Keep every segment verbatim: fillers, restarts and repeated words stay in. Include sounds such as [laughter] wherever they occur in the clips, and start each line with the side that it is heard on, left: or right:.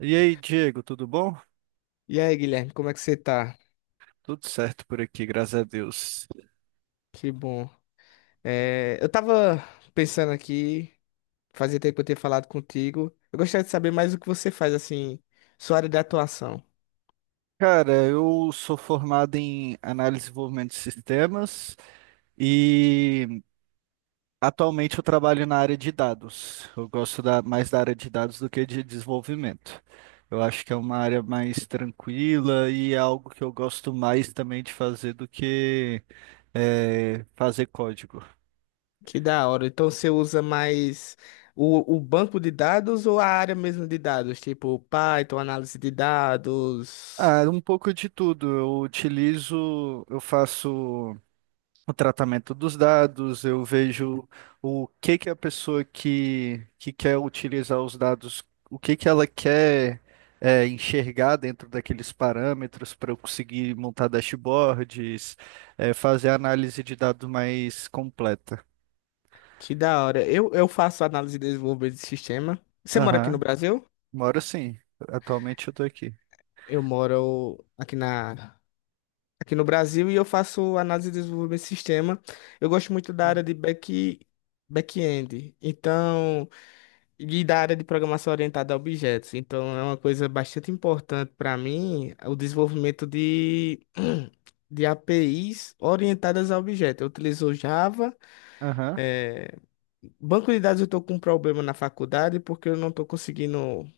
right: E aí, Diego, tudo bom?
left: E aí, Guilherme, como é que você tá?
right: Tudo certo por aqui, graças a Deus.
left: Que bom. É, eu tava pensando aqui, fazia tempo que eu tinha falado contigo. Eu gostaria de saber mais o que você faz, assim, sua área de atuação.
right: Cara, eu sou formado em análise e desenvolvimento de sistemas e atualmente eu trabalho na área de dados. Eu gosto da- mais da área de dados do que de desenvolvimento. Eu acho que é uma área mais tranquila e é algo que eu gosto mais também de fazer do que eh, fazer código.
left: Que da hora. Então você usa mais o, o banco de dados ou a área mesmo de dados? Tipo Python, análise de dados.
right: Ah, um pouco de tudo. Eu utilizo, eu faço. o tratamento dos dados, eu vejo o que que a pessoa que, que quer utilizar os dados, o que que ela quer é, enxergar dentro daqueles parâmetros para eu conseguir montar dashboards, é, fazer análise de dados mais completa.
left: Que da hora. Eu, eu faço análise de desenvolvimento de sistema. Você mora aqui no
right: Aham,
left: Brasil?
right: moro sim. Atualmente eu estou aqui.
left: Eu moro aqui na aqui no Brasil e eu faço análise de desenvolvimento de sistema. Eu gosto muito da área de back, back-end, então, e da área de programação orientada a objetos. Então, é uma coisa bastante importante para mim, o desenvolvimento de, [clears throat] de A P Is orientadas a objetos. Eu utilizo Java.
right: Aham,
left: é, Banco de dados eu estou com um problema na faculdade porque eu não estou conseguindo.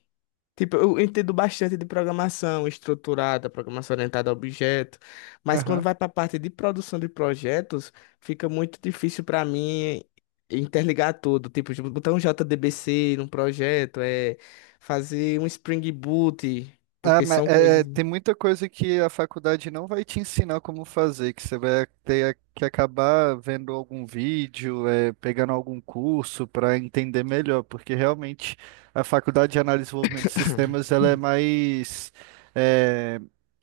left: Tipo, eu entendo bastante de programação estruturada, programação orientada a objeto, mas quando
right: aham.
left: vai para a parte de produção de projetos, fica muito difícil para mim interligar tudo. Tipo, de botar um J D B C num projeto, é fazer um Spring Boot,
right: Ah,
left: porque
right: mas,
left: são
right: é,
left: coisas.
right: tem muita coisa que a faculdade não vai te ensinar como fazer, que você vai ter que acabar vendo algum vídeo, é, pegando algum curso para entender melhor, porque realmente a faculdade de análise e desenvolvimento de sistemas ela é mais é,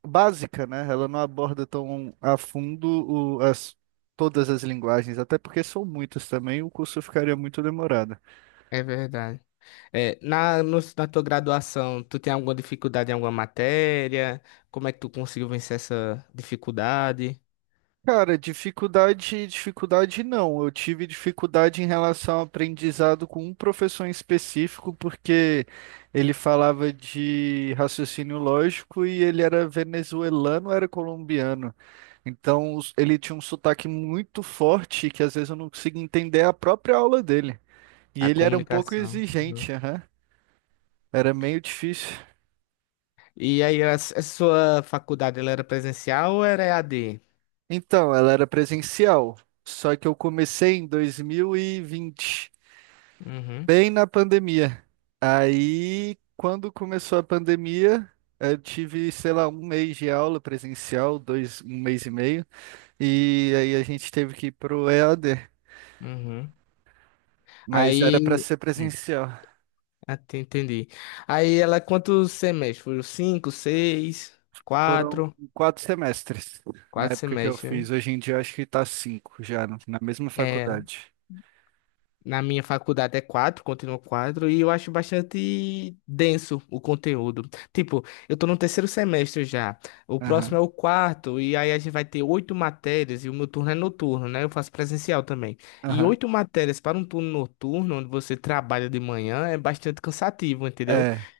right: básica, né? Ela não aborda tão a fundo o- as- todas as linguagens, até porque são muitas também, o curso ficaria muito demorado.
left: É verdade. É, na, no- na tua graduação, tu tem alguma dificuldade em alguma matéria? Como é que tu conseguiu vencer essa dificuldade?
right: Cara, dificuldade, dificuldade não. Eu tive dificuldade em relação ao aprendizado com um professor em específico, porque ele falava de raciocínio lógico e ele era venezuelano, era colombiano. Então, os- ele tinha um sotaque muito forte que às vezes eu não conseguia entender a própria aula dele. E
left: A
right: ele era um pouco
left: comunicação.
right: exigente, aham. Era meio difícil.
left: E aí, a, s- a sua faculdade, ela era presencial ou era E A D?
right: Então, ela era presencial, só que eu comecei em dois mil e vinte.
left: Uhum,
right: bem na pandemia. Aí, quando começou a pandemia, eu tive, sei lá, um mês de aula presencial, dois, um mês e meio, e aí a gente teve que ir pro E A D,
left: uhum.
right: mas era para
left: Aí,
right: ser
left: Hum,
right: presencial.
left: até entendi. Aí, ela, quantos semestres? Foram cinco, seis,
right: Foram
left: quatro?
right: quatro semestres na
left: Quatro
right: época que eu
left: semestres,
right: fiz.
left: né?
right: Hoje em dia eu acho que tá cinco já, na mesma
left: É.
right: faculdade.
left: Na minha faculdade é quatro, continua quatro, e eu acho bastante denso o conteúdo. Tipo, eu tô no terceiro semestre já, o
right: Aham,
left: próximo é o quarto, e aí a gente vai ter oito matérias, e o meu turno é noturno, né? Eu faço presencial também. E
right: aham.
left: oito matérias para um turno noturno, onde você trabalha de manhã, é bastante cansativo, entendeu?
right: É,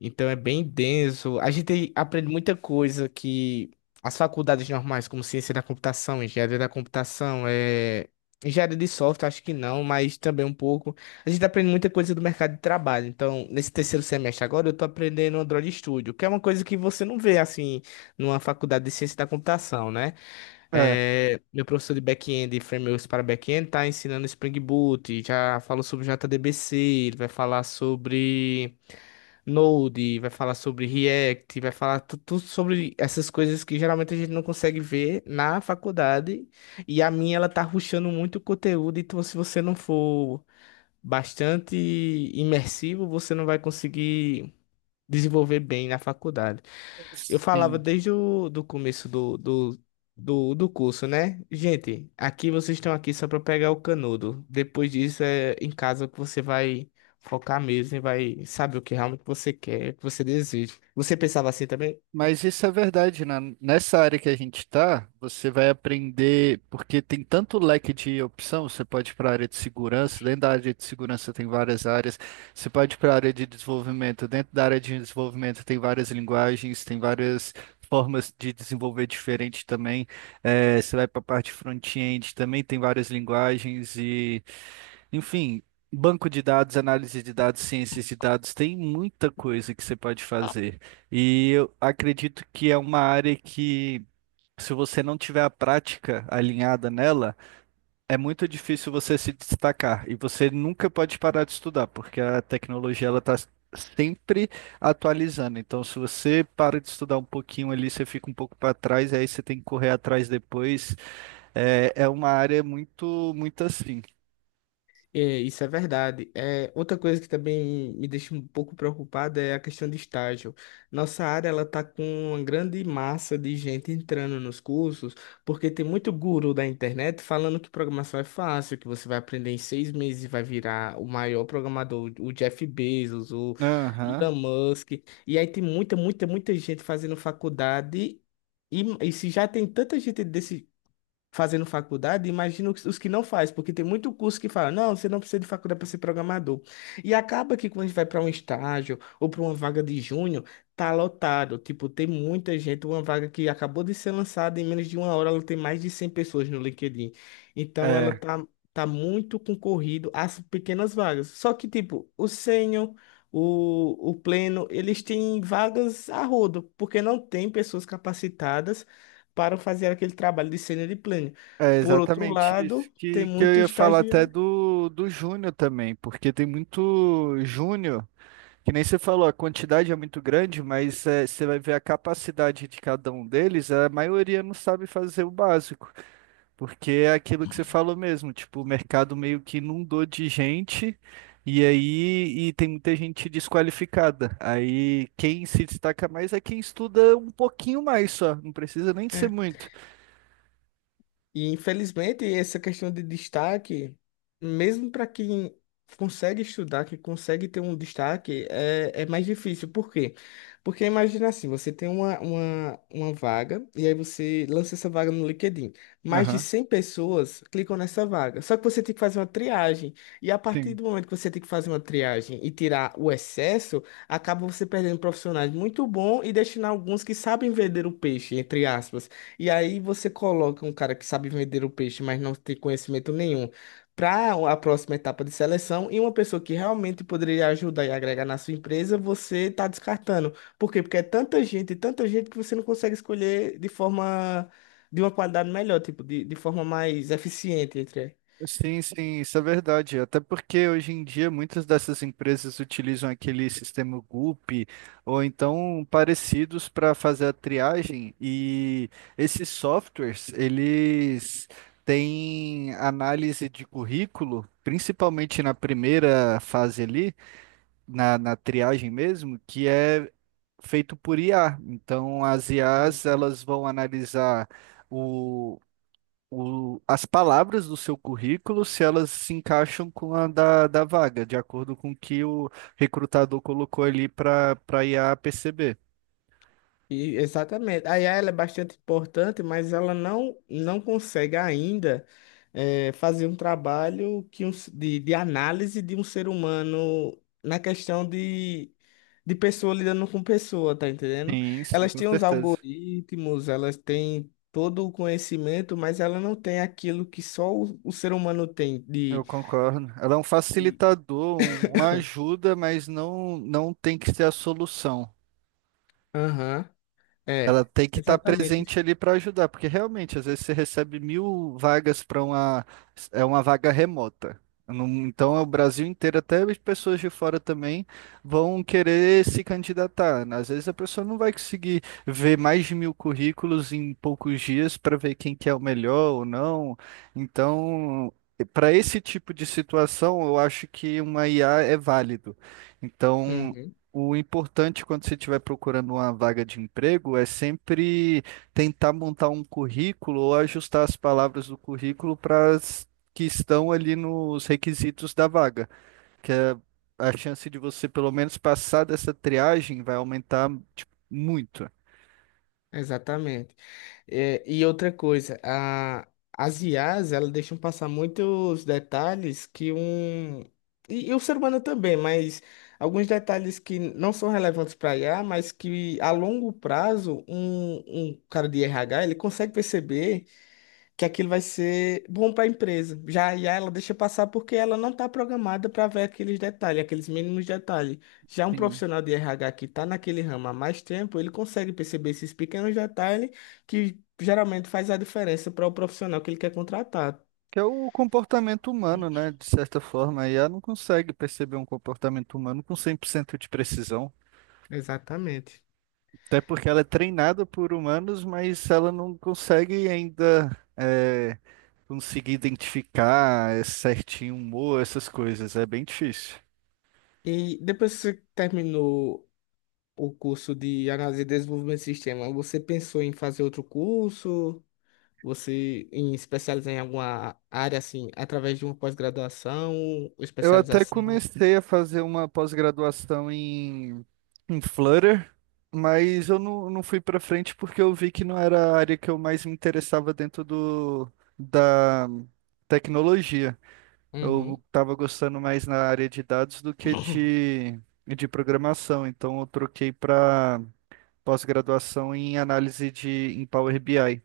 left: Então é bem denso. A gente aprende muita coisa que as faculdades normais, como ciência da computação, engenharia da computação, é... engenharia de software, acho que não, mas também um pouco. A gente aprende muita coisa do mercado de trabalho. Então, nesse terceiro semestre agora, eu tô aprendendo Android Studio, que é uma coisa que você não vê assim numa faculdade de ciência da computação, né?
right: é.
left: É, Meu professor de back-end e frameworks para back-end tá ensinando Spring Boot, já falou sobre J D B C, ele vai falar sobre Node, vai falar sobre React, vai falar tu- tudo sobre essas coisas que geralmente a gente não consegue ver na faculdade. E a minha, ela tá rushando muito o conteúdo, então se você não for bastante imersivo, você não vai conseguir desenvolver bem na faculdade. Eu falava
right: Sim.
left: desde o do começo do, do, do, do curso, né? Gente, aqui vocês estão aqui só para pegar o canudo. Depois disso é em casa que você vai focar mesmo e vai saber o que realmente você quer, o que você deseja. Você pensava assim também?
right: Mas isso é verdade, né? Nessa área que a gente está, você vai aprender, porque tem tanto leque de opção. Você pode ir para a área de segurança, dentro da área de segurança tem várias áreas, você pode ir para a área de desenvolvimento, dentro da área de desenvolvimento tem várias linguagens, tem várias formas de desenvolver diferente também. Eh, você vai para a parte front-end, também tem várias linguagens e enfim, banco de dados, análise de dados, ciências de dados, tem muita coisa que você pode fazer. E eu acredito que é uma área que, se você não tiver a prática alinhada nela, é muito difícil você se destacar. E você nunca pode parar de estudar, porque a tecnologia ela está sempre atualizando. Então, se você para de estudar um pouquinho ali, você fica um pouco para trás, aí você tem que correr atrás depois. É, é uma área muito, muito assim.
left: É, isso é verdade. É, outra coisa que também me deixa um pouco preocupada é a questão de estágio. Nossa área ela tá com uma grande massa de gente entrando nos cursos, porque tem muito guru da internet falando que programação é fácil, que você vai aprender em seis meses e vai virar o maior programador, o Jeff Bezos, o
right: Aham.
left: Elon Musk. E aí tem muita, muita, muita gente fazendo faculdade. E, e se já tem tanta gente desse, fazendo faculdade, imagino os os que não faz, porque tem muito curso que fala, não, você não precisa de faculdade para ser programador. E acaba que quando a gente vai para um estágio ou para uma vaga de júnior, tá lotado, tipo, tem muita gente, uma vaga que acabou de ser lançada em menos de uma hora, ela tem mais de cem pessoas no LinkedIn. Então ela
right: É.
left: tá tá muito concorrido às pequenas vagas. Só que tipo, o sênior O, o pleno, eles têm vagas a rodo, porque não tem pessoas capacitadas para fazer aquele trabalho de cena de plano.
right: É
left: Por outro
right: exatamente isso
left: lado, tem
right: que, que eu
left: muito
right: ia falar até
left: estagiário.
right: do, do Júnior também, porque tem muito Júnior, que nem você falou. A quantidade é muito grande, mas é, você vai ver a capacidade de cada um deles. A maioria não sabe fazer o básico, porque é aquilo que você falou mesmo, tipo, o mercado meio que inundou de gente, e aí e tem muita gente desqualificada. Aí quem se destaca mais é quem estuda um pouquinho mais só, não precisa nem de ser muito.
left: E infelizmente essa questão de destaque, mesmo para quem consegue estudar, que consegue ter um destaque, é, é mais difícil. Por quê? Porque imagina assim, você tem uma, uma, uma vaga e aí você lança essa vaga no LinkedIn. Mais de
right: Aham,
left: cem pessoas clicam nessa vaga. Só que você tem que fazer uma triagem. E a partir
right: sim.
left: do momento que você tem que fazer uma triagem e tirar o excesso, acaba você perdendo profissionais muito bons e deixando alguns que sabem vender o peixe, entre aspas. E aí você coloca um cara que sabe vender o peixe, mas não tem conhecimento nenhum, para a próxima etapa de seleção, e uma pessoa que realmente poderia ajudar e agregar na sua empresa, você está descartando. Por quê? Porque é tanta gente, tanta gente que você não consegue escolher de forma, de uma qualidade melhor, tipo, de, de forma mais eficiente, entre.
right: Sim, sim, isso é verdade. Até porque hoje em dia muitas dessas empresas utilizam aquele sistema Gulp ou então parecidos para fazer a triagem e esses softwares, eles têm análise de currículo, principalmente na primeira fase ali, na, na triagem mesmo, que é feito por I A. Então as I As, elas vão analisar o o- as palavras do seu currículo, se elas se encaixam com a da, da vaga, de acordo com o que o recrutador colocou ali para para I a perceber.
left: E, exatamente. A I A ela é bastante importante, mas ela não, não consegue ainda eh, fazer um trabalho que um, s- de, de análise de um ser humano na questão de, de pessoa lidando com pessoa, tá entendendo?
right: Sim, sim,
left: Elas
right: com
left: têm os
right: certeza.
left: algoritmos, elas têm todo o conhecimento, mas ela não tem aquilo que só o, o ser humano tem
right: Eu
left: de...
right: concordo. Ela é um
left: de-
right: facilitador, um- uma ajuda, mas não, não tem que ser a solução.
left: Aham,
right: Ela
left: é.
right: tem que estar
left: Exatamente.
right: presente ali para ajudar, porque realmente, às vezes você recebe mil vagas para uma, é uma vaga remota. Não- Então, é o Brasil inteiro, até as pessoas de fora também vão querer se candidatar, né? Às vezes a pessoa não vai conseguir ver mais de mil currículos em poucos dias para ver quem que é o melhor ou não. Então, para esse tipo de situação, eu acho que uma I A é válido. Então,
left: Uhum,
right: o importante quando você estiver procurando uma vaga de emprego é sempre tentar montar um currículo ou ajustar as palavras do currículo para as que estão ali nos requisitos da vaga, que é a chance de você pelo menos passar dessa triagem vai aumentar tipo, muito.
left: exatamente. É, e outra coisa, a, as I As, elas deixam passar muitos detalhes que um. E, e o ser humano também, mas alguns detalhes que não são relevantes para I a mas que a longo prazo, um, um cara de R H, ele consegue perceber que aquilo vai ser bom para a empresa. Já a ela deixa passar porque ela não está programada para ver aqueles detalhes, aqueles mínimos detalhes. Já um
right: Sim.
left: profissional de R H que está naquele ramo há mais tempo, ele consegue perceber esses pequenos detalhes que geralmente faz a diferença para o profissional que ele quer contratar.
right: Que é o comportamento humano, né? De certa forma, a I A não consegue perceber um comportamento humano com cem por cento de precisão.
left: Exatamente.
right: Até porque ela é treinada por humanos, mas ela não consegue ainda é, conseguir identificar é, certinho humor, essas coisas. É bem difícil.
left: E depois que você terminou o curso de análise e desenvolvimento de sistema, você pensou em fazer outro curso? Você em especializar em alguma área assim, através de uma pós-graduação ou
right: Eu até
left: especialização?
right: comecei a fazer uma pós-graduação em, em Flutter, mas eu não, não fui para frente porque eu vi que não era a área que eu mais me interessava dentro do, da tecnologia.
left: Uhum.
right: Eu estava gostando mais na área de dados do que
left: [coughs]
right: de, de programação, então eu troquei para pós-graduação em análise de em Power B I.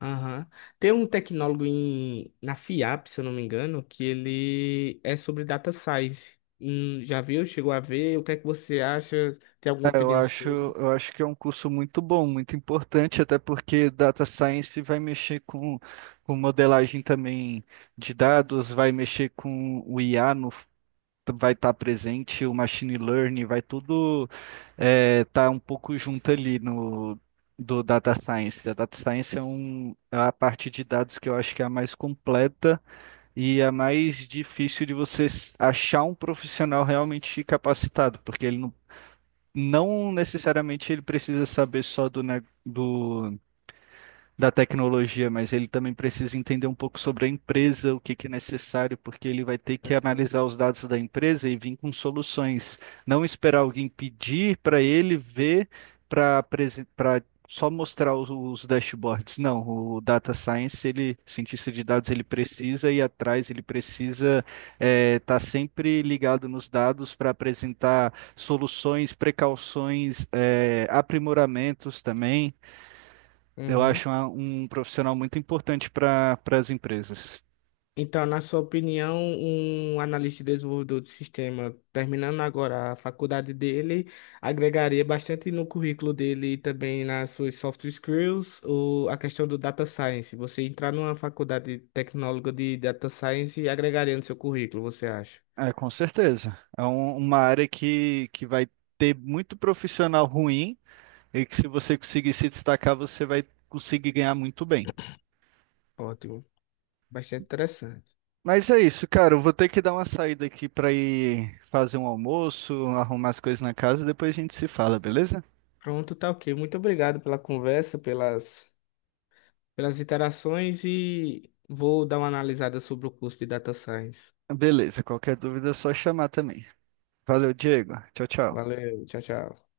left: Aham. Tem um tecnólogo em, na FIAP, se eu não me engano, que ele é sobre data science. Hum, já viu? Chegou a ver? O que é que você acha? Tem alguma
right: É, Eu
left: opinião
right: acho,
left: sobre?
right: eu acho que é um curso muito bom, muito importante, até porque Data Science vai mexer com, com modelagem também de dados, vai mexer com o I A no vai estar presente, o machine learning, vai tudo estar um pouco junto ali no do data science. A data science é, um, é a parte de dados que eu acho que é a mais completa e é a mais difícil de você s- achar um profissional realmente capacitado, porque ele não, não necessariamente ele precisa saber só do, ne- do da tecnologia, mas ele também precisa entender um pouco sobre a empresa, o que que é necessário, porque ele vai ter que
left: Uhum.
right: analisar os dados da empresa e vir com soluções. Não esperar alguém pedir para ele ver para para só mostrar os, os dashboards. Não, o data science, ele, cientista de dados, ele precisa ir atrás, ele precisa estar sempre ligado nos dados para apresentar soluções, precauções, eh, aprimoramentos também. Eu
left: Uhum.
right: acho uma- um profissional muito importante para para as empresas.
left: Então, na sua opinião, um analista e desenvolvedor de sistema, terminando agora a faculdade dele, agregaria bastante no currículo dele e também nas suas soft skills, ou a questão do data science. Você entrar numa faculdade tecnóloga de data science e agregaria no seu currículo, você acha?
right: É, com certeza. É um- uma área que, que vai ter muito profissional ruim e que se você conseguir se destacar, você vai conseguir ganhar muito bem.
left: Ótimo, bastante interessante.
right: Mas é isso, cara. Eu vou ter que dar uma saída aqui para ir fazer um almoço, arrumar as coisas na casa e depois a gente se fala, beleza?
left: Pronto, tá ok. Muito obrigado pela conversa, pelas, pelas interações e vou dar uma analisada sobre o curso de data science.
right: Beleza. Qualquer dúvida é só chamar também. Valeu, Diego. Tchau, tchau.
left: Valeu, tchau, tchau.